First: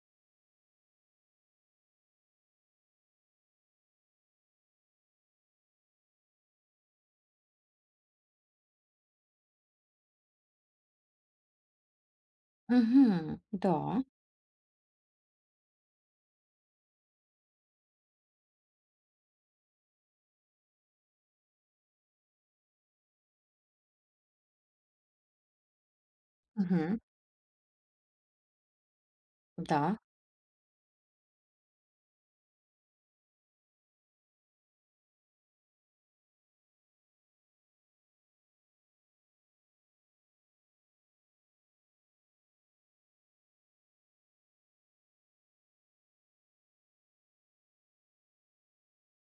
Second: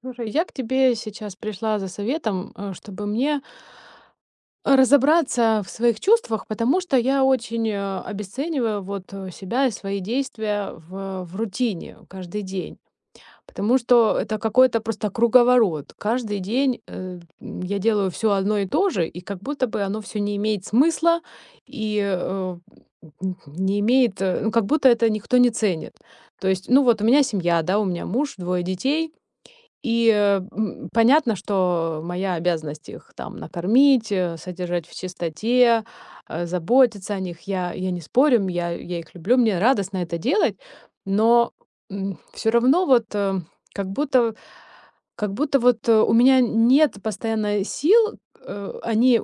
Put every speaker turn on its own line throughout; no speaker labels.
Слушай, я к тебе сейчас пришла за советом, чтобы мне разобраться в своих чувствах, потому что я очень обесцениваю вот себя и свои действия в рутине каждый день.
Мгм.
Потому
Да.
что это какой-то просто круговорот. Каждый день я делаю все одно и то же, и как будто бы оно все не имеет смысла и не имеет, ну, как будто это никто не ценит. То есть, ну
Мгм.
вот у меня семья, да, у меня муж, двое детей,
Да.
и понятно, что моя обязанность их там накормить, содержать в чистоте, заботиться о них. Я не спорю, я их люблю, мне радостно это делать, но, все равно вот, как будто как будто вот, у меня нет постоянно сил, э, они,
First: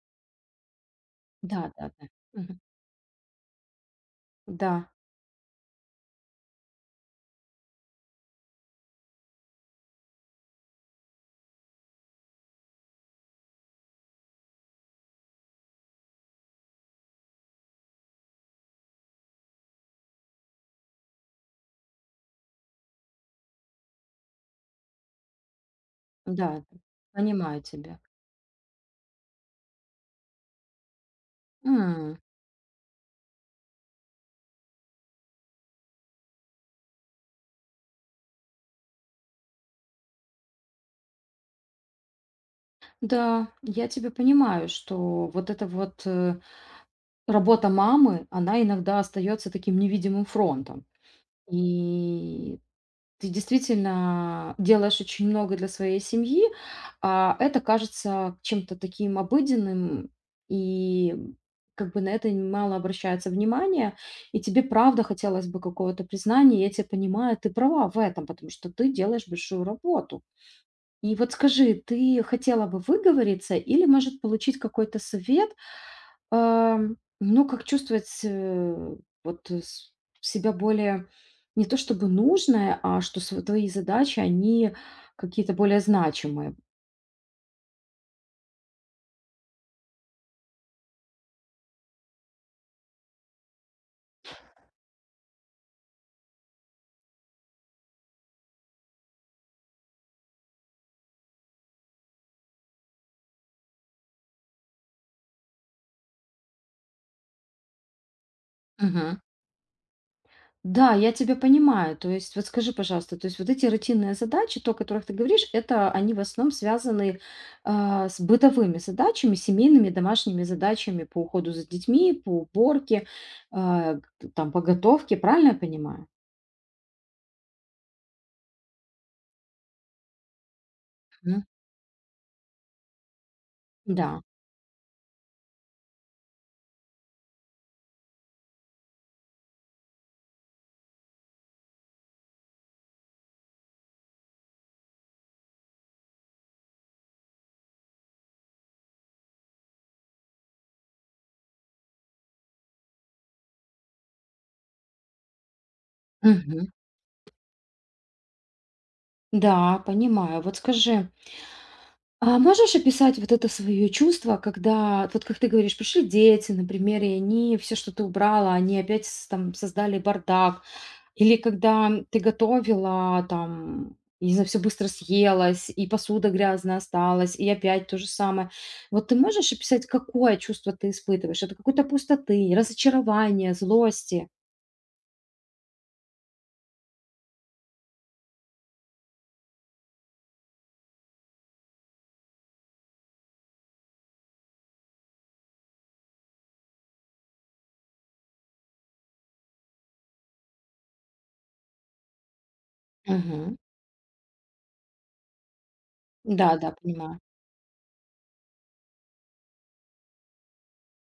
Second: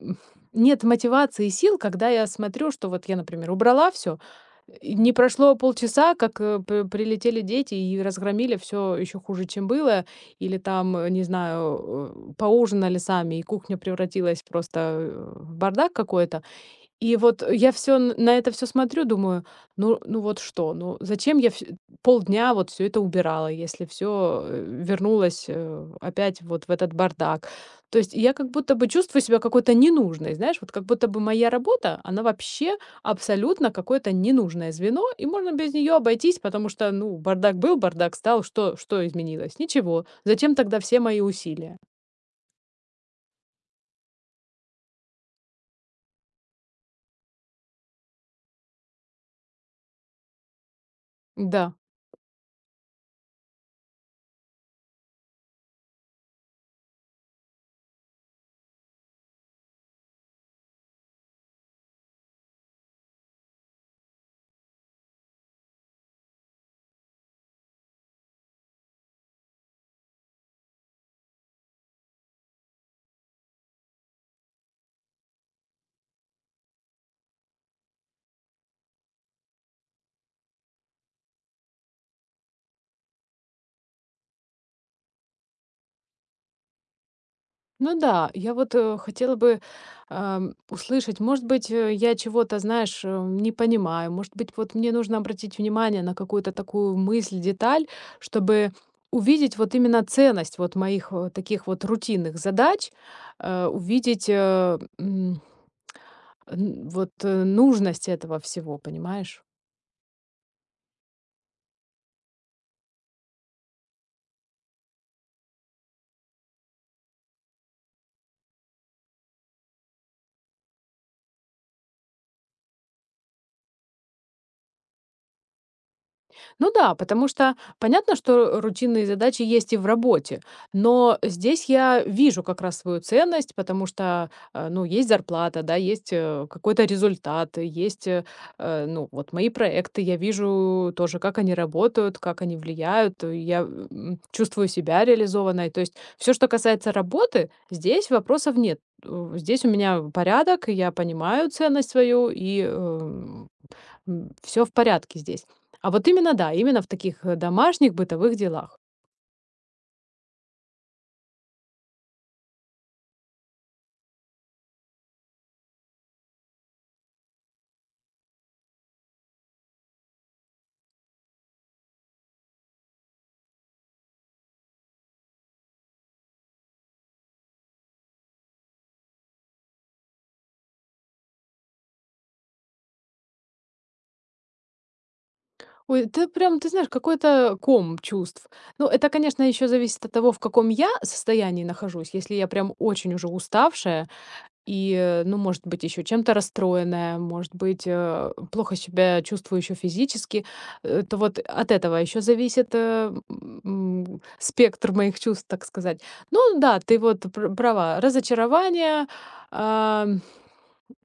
м, нет мотивации и сил,
Да-да-да.
когда я
Мгм.
смотрю, что вот я, например, убрала все.
Да,
И не прошло полчаса, как, э, п прилетели дети и разгромили все еще хуже, чем было. Или там, не знаю, поужинали сами, и кухня превратилась просто, в бардак какой-то. И вот я все на это все смотрю, думаю: "Ну вот что? Ну зачем я всё полдня вот все это убирала, если все вернулось, опять
да,
вот в
да.
этот бардак?"
Понимаю тебя.
То есть я как будто бы чувствую себя какой-то ненужной, знаешь, вот как будто бы моя работа,
М.
она вообще абсолютно какое-то ненужное звено, и можно без нее обойтись, потому что, ну, бардак был, бардак стал, что изменилось? Ничего. Зачем тогда все мои усилия?
Да, я тебя понимаю, что вот эта вот, работа мамы, она иногда остается таким невидимым фронтом.
Да.
И ты действительно делаешь очень много для своей семьи, а это кажется чем-то таким обыденным, и как бы на это мало обращается внимания, и тебе правда хотелось бы какого-то признания. Я тебя понимаю, ты права в этом, потому что ты делаешь большую работу. И вот скажи, ты хотела бы выговориться или, может, получить какой-то совет? Ну, как чувствовать, вот, э, с себя более не то чтобы нужное, а что св твои задачи, они какие-то более значимые.
Ну да, я вот, хотела бы, услышать, может быть, я чего-то, знаешь, не понимаю, может быть, вот мне нужно обратить внимание на какую-то такую мысль, деталь, чтобы увидеть вот именно ценность вот моих, таких вот рутинных задач, э, увидеть, э, м, н вот, э, нужность этого всего,
Мгм.
понимаешь?
Да, я тебя понимаю. То есть вот скажи, пожалуйста, то есть вот эти рутинные задачи, то, о которых ты говоришь, это они в основном связаны, с бытовыми задачами, семейными, домашними задачами по уходу за детьми, по уборке, а, г там, по готовке. Правильно я понимаю?
Ну да, потому что понятно, что рутинные задачи есть и в работе, но
Мгм.
здесь я вижу как раз свою ценность, потому
Да.
что, ну, есть зарплата, да, есть какой-то результат, есть, ну, вот мои проекты, я вижу тоже, как они работают, как они влияют, чувствую себя реализованной. То есть все, что касается работы, здесь вопросов нет. Здесь у меня порядок, я понимаю ценность свою, и все в порядке здесь. А вот именно, да, именно в таких, домашних бытовых делах.
Да, понимаю. Вот скажи, а можешь описать вот это свое чувство, когда, вот как ты говоришь, пришли дети, например, и они все, что ты убрала, они опять там создали бардак, или когда ты готовила, там, не знаю, все быстро съелось, и посуда грязная осталась, и опять то же самое. Вот ты можешь описать, какое чувство ты испытываешь? Это какой-то пустоты, разочарования, злости?
Ой, это прям, ты знаешь, какой-то ком чувств. Ну, это, конечно, еще зависит от того, в каком я состоянии нахожусь. Если я прям очень уже уставшая и, ну, может быть, еще чем-то расстроенная, может быть, плохо себя чувствую еще физически. То вот от этого еще зависит
Мгм.
спектр моих чувств, так сказать.
Да,
Ну
да,
да, ты
понимаю.
вот права. Разочарование, а, м,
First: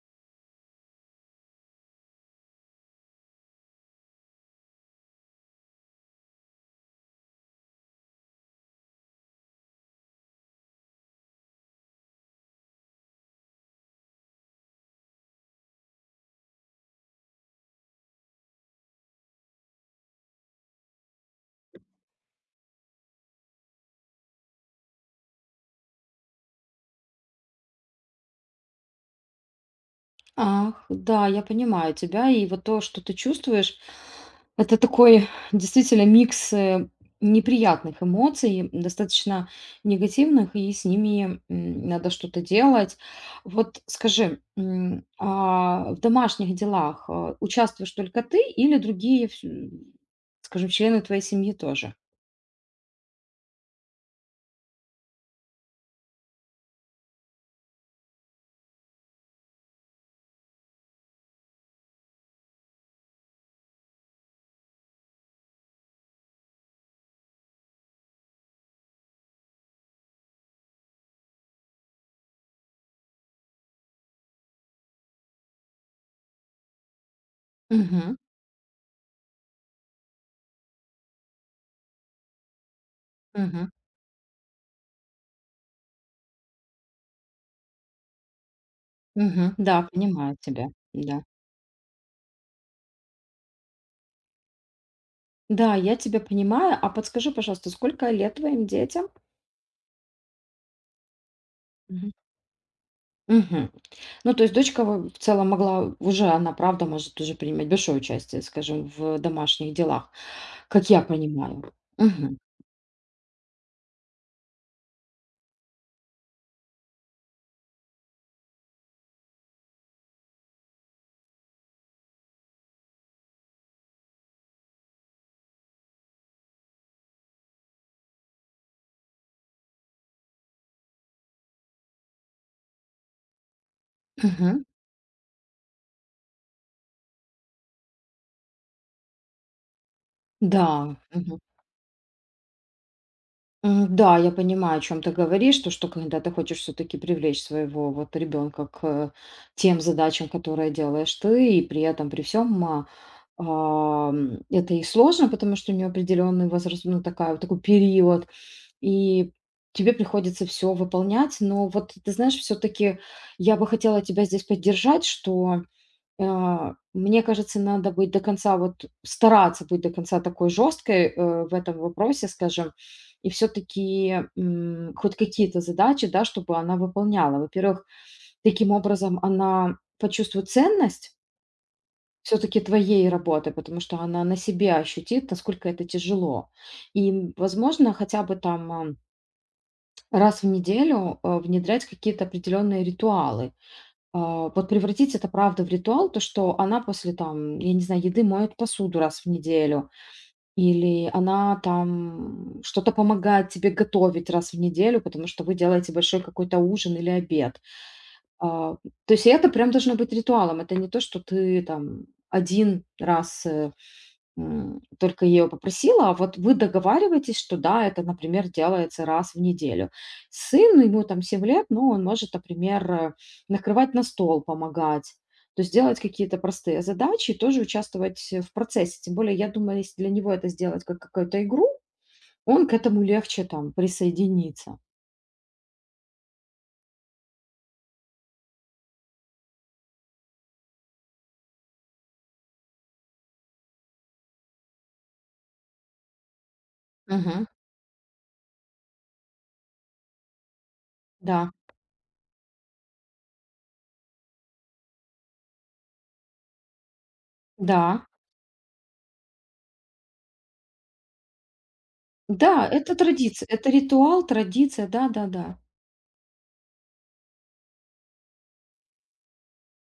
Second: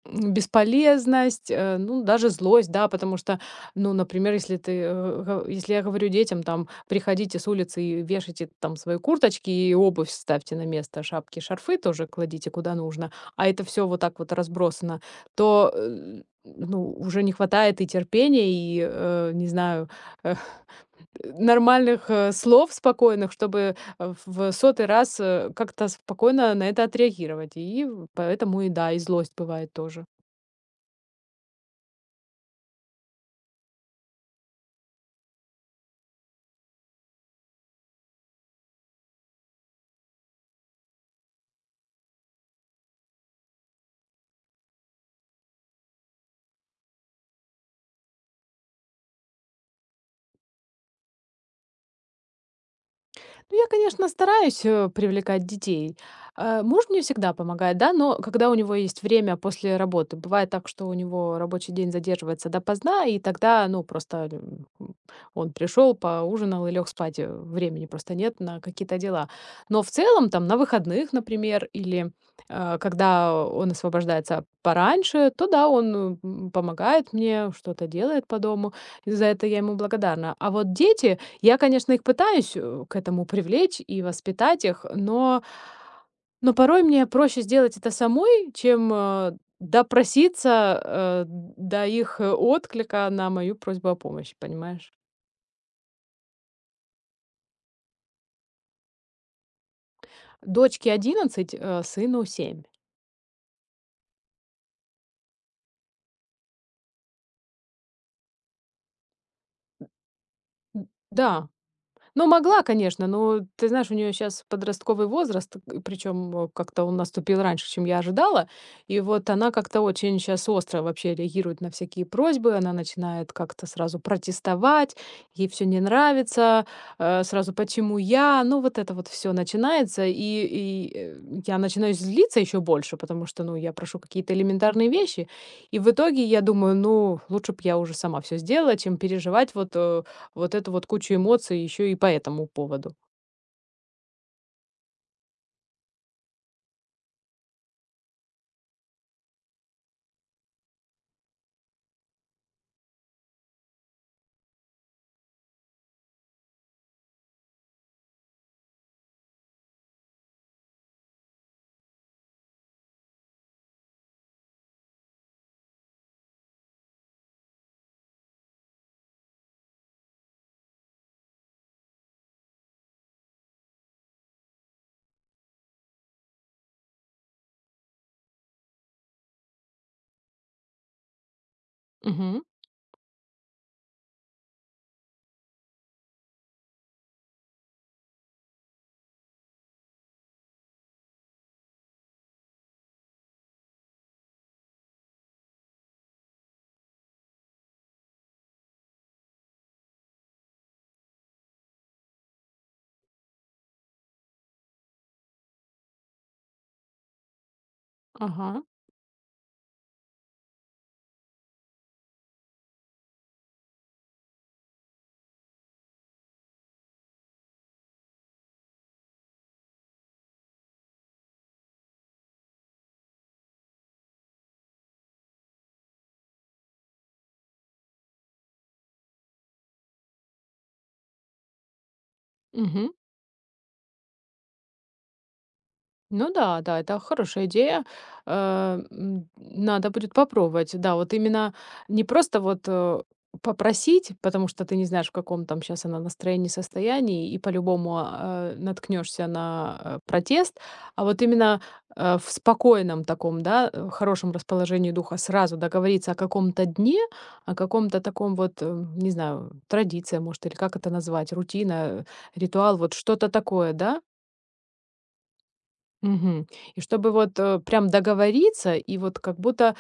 бесполезность, ну, даже злость, да, потому что, ну, например, если я говорю детям, там, приходите с улицы и вешайте там свои курточки и обувь ставьте на место, шапки, шарфы тоже кладите куда нужно, а это все вот так вот разбросано, то, ну, уже не хватает и терпения, и, не знаю, э, нормальных, слов спокойных, чтобы, в сотый раз, как-то спокойно на это отреагировать. И поэтому и да, и злость бывает тоже.
Ах, да, я понимаю тебя, и вот то, что ты чувствуешь, это такой действительно микс, неприятных эмоций, достаточно негативных, и с ними, надо что-то делать. Вот скажи, а в домашних делах, участвуешь только ты или другие, вс скажем, члены твоей семьи тоже?
Ну, я, конечно, стараюсь, привлекать детей. Муж мне всегда помогает, да, но когда у него есть время после работы. Бывает так, что у него рабочий день задерживается допоздна, и тогда, ну, просто, он пришел, поужинал и лег спать. Времени просто нет на какие-то дела. Но в целом, там, на выходных, например, или, когда он освобождается пораньше, то да, он, помогает мне, что-то
Мгм,
делает по дому. И за это я ему благодарна. А вот дети, я, конечно, их пытаюсь, к этому
мгм,
привлечь и воспитать их, но порой мне проще сделать это самой, чем
мгм. Да, понимаю тебя,
допроситься,
да.
до их, отклика на мою просьбу о помощи, понимаешь?
Да, я тебя понимаю. А подскажи, пожалуйста, сколько лет твоим детям?
Дочке 11, сыну 7.
Мгм. Ну, то есть дочка в целом могла уже, она правда может уже принимать большое участие, скажем, в домашних делах, как я
Да.
понимаю.
Ну,
Мгм.
могла, конечно, но ты знаешь, у нее сейчас подростковый возраст, причем как-то он наступил раньше, чем я ожидала. И вот она как-то очень сейчас остро вообще реагирует на всякие просьбы. Она начинает как-то сразу протестовать, ей все не нравится, сразу почему я, ну вот это вот все начинается. И я начинаю злиться еще больше, потому что, ну, я прошу какие-то
Мгм.
элементарные вещи. И в итоге я думаю, ну, лучше бы я уже сама все сделала, чем переживать вот эту вот
Да.
кучу
Мгм.
эмоций еще и по этому поводу.
М, да, я понимаю, о чем ты говоришь, то, что когда ты хочешь все-таки привлечь своего вот ребенка к тем задачам, которые делаешь ты, и при этом, при всем, это и сложно, потому что у нее определенный возраст, ну, такая, такой период, и тебе приходится все выполнять. Но вот ты знаешь, все таки я бы хотела тебя здесь поддержать, что, мне кажется, надо быть до конца, вот, стараться быть до конца такой жесткой в этом вопросе, скажем. И все таки хоть какие-то задачи, да, чтобы она выполняла. Во-первых, таким образом она почувствует ценность все
Мгм.
таки твоей работы, потому что она на себе ощутит, насколько это тяжело. И, возможно, хотя бы там, раз в неделю, внедрять какие-то определенные ритуалы. А, вот превратить это, правда, в ритуал, то, что она после, там, я не знаю, еды моет посуду раз в неделю, или она там что-то помогает тебе готовить раз в неделю, потому что вы делаете большой какой-то ужин или обед.
Ага.
А, то есть это прям должно быть ритуалом. Это не то, что ты там один раз, только ее попросила, а вот вы договариваетесь, что да, это, например, делается раз в неделю. Сын, ему там 7 лет, ну, он может, например, накрывать на стол, помогать. То есть делать какие-то простые задачи и тоже участвовать в процессе. Тем более, я думаю, если для него это сделать как какую-то игру, он к
Мгм.
этому легче там присоединится.
Ну да, да, это хорошая идея. Надо будет попробовать. Да, вот именно не просто попросить, потому что ты не знаешь, в каком там сейчас она настроении, состоянии, и
Мгм.
по-любому наткнешься на протест, а вот
Да,
именно в спокойном таком, да, хорошем расположении духа сразу договориться о каком-то дне, о каком-то
да,
таком вот, не знаю, традиция, может, или как это назвать, рутина, э,
да,
ритуал, вот
это
что-то
традиция, это
такое, да.
ритуал, традиция, да-да-да.
Мгм. И чтобы вот, прям договориться и вот как будто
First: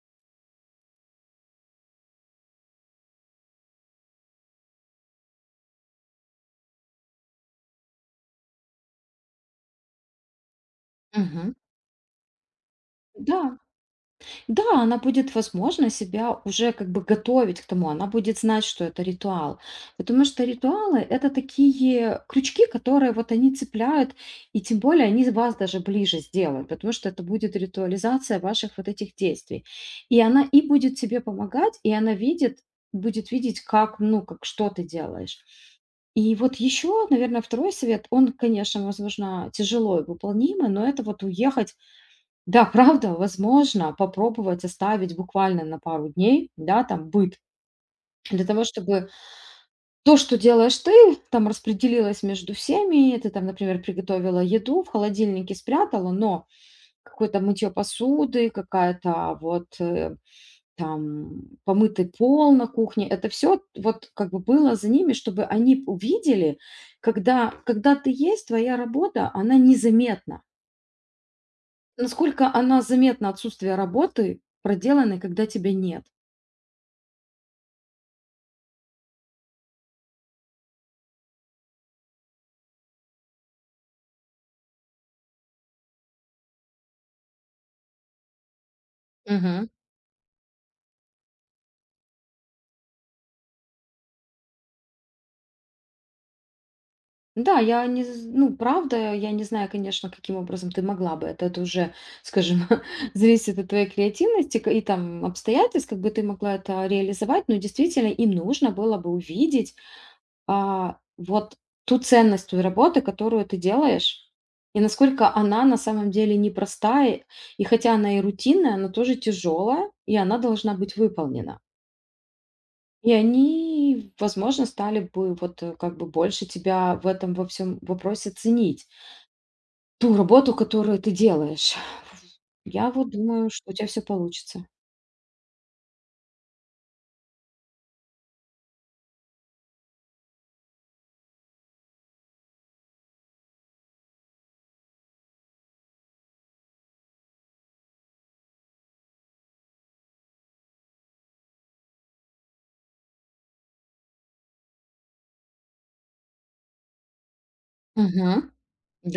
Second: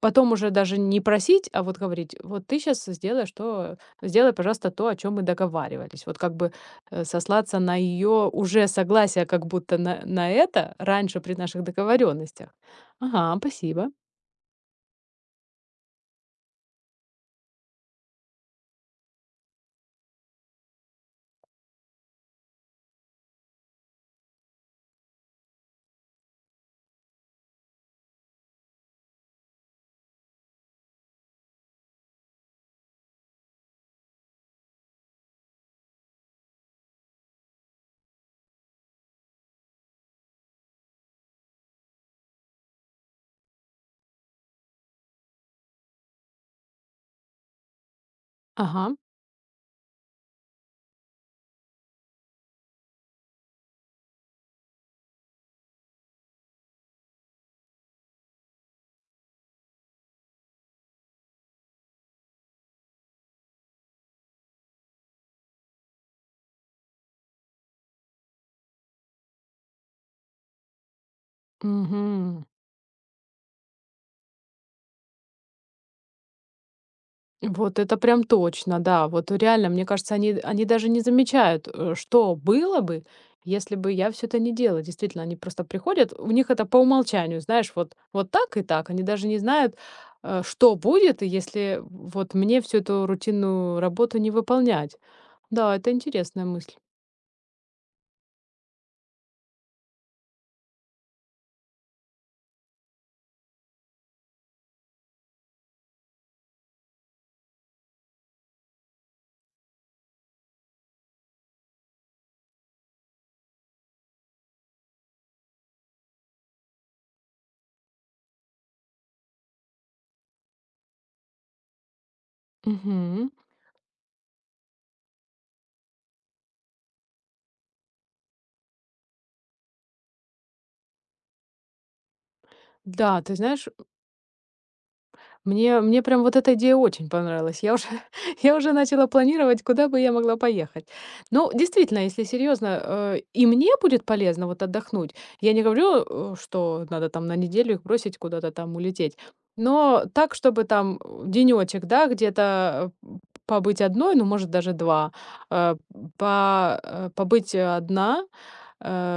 потом уже даже не просить, а вот говорить: "Вот ты сейчас сделай, что сделай, пожалуйста, то, о чем мы договаривались". Вот как бы, сослаться на ее уже согласие как будто на это раньше при
Мгм.
наших договоренностях. Ага,
Да.
спасибо.
Да, она будет, возможно, себя уже как бы готовить к тому, она будет знать, что это ритуал. Потому что ритуалы — это такие крючки, которые вот они цепляют, и тем более они вас даже ближе сделают, потому что это будет ритуализация ваших вот этих действий. И она и будет тебе помогать, и она видит, будет видеть, как, ну, как, что ты делаешь. И вот еще, наверное, второй совет, он, конечно, возможно, тяжело и выполнимый, но это вот уехать. Да, правда, возможно, попробовать оставить буквально на пару дней, да, там быт, для того,
Ага.
чтобы то, что делаешь ты, там распределилось между всеми. Ты там, например, приготовила еду, в холодильнике спрятала, но какое-то мытье посуды, какая-то вот, там помытый пол на кухне, это все вот как бы было за ними, чтобы они увидели, когда, когда ты есть, твоя работа, она незаметна.
Мгм.
Насколько она заметно отсутствие работы проделанной, когда тебя нет.
Вот это прям точно, да. Вот реально, мне кажется, они даже не замечают, что было бы, если бы я все это не делала. Действительно, они просто приходят, у них это по умолчанию, знаешь, вот, вот так и так. Они даже не
Мгм.
знают, что будет, если вот мне всю эту рутинную работу не выполнять. Да, это интересная мысль.
Да, я не, з- ну, правда, я не знаю, конечно, каким образом ты могла бы. Это уже, скажем, зависит от твоей креативности и там обстоятельств, как бы ты могла это реализовать. Но действительно, им нужно было бы увидеть, вот, ту ценность той работы, которую ты делаешь, и насколько она на самом деле непростая. И хотя она и рутинная, она тоже тяжелая, и она должна быть выполнена. И
Мгм.
они, возможно, стали бы вот, как бы больше тебя в этом во всем вопросе ценить. Ту работу, которую ты делаешь. Я вот
Да, ты
думаю,
знаешь,
что у тебя все получится.
мне прям вот эта идея очень понравилась. Я уже я уже начала планировать, куда бы я могла поехать. Ну, действительно, если серьезно, и мне будет полезно вот отдохнуть. Я не говорю, что надо там на неделю их бросить, куда-то там улететь. Но так, чтобы там денечек, да, где-то побыть одной, ну, может, даже 2, э, побыть одна,
Мгм.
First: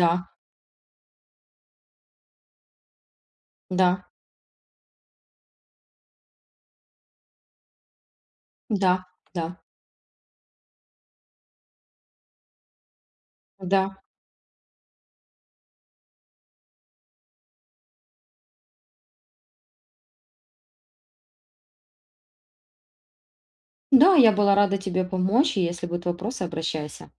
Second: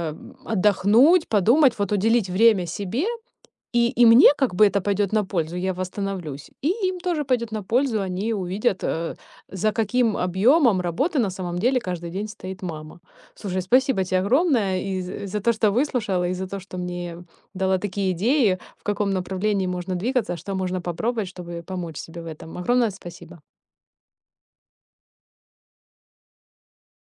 Да,
отдохнуть, подумать, вот уделить время себе, и и
да,
мне как бы это пойдет на пользу, я восстановлюсь, и им тоже пойдет на пользу. Они увидят,
да, да,
за каким объемом работы на самом деле каждый день стоит мама. Слушай,
да.
спасибо тебе огромное и з за то, что выслушала, и за то, что мне дала такие идеи, в каком направлении можно двигаться, а что можно попробовать, чтобы помочь себе в этом. Огромное спасибо.
Да, я была рада тебе помочь, и если будут вопросы, обращайся.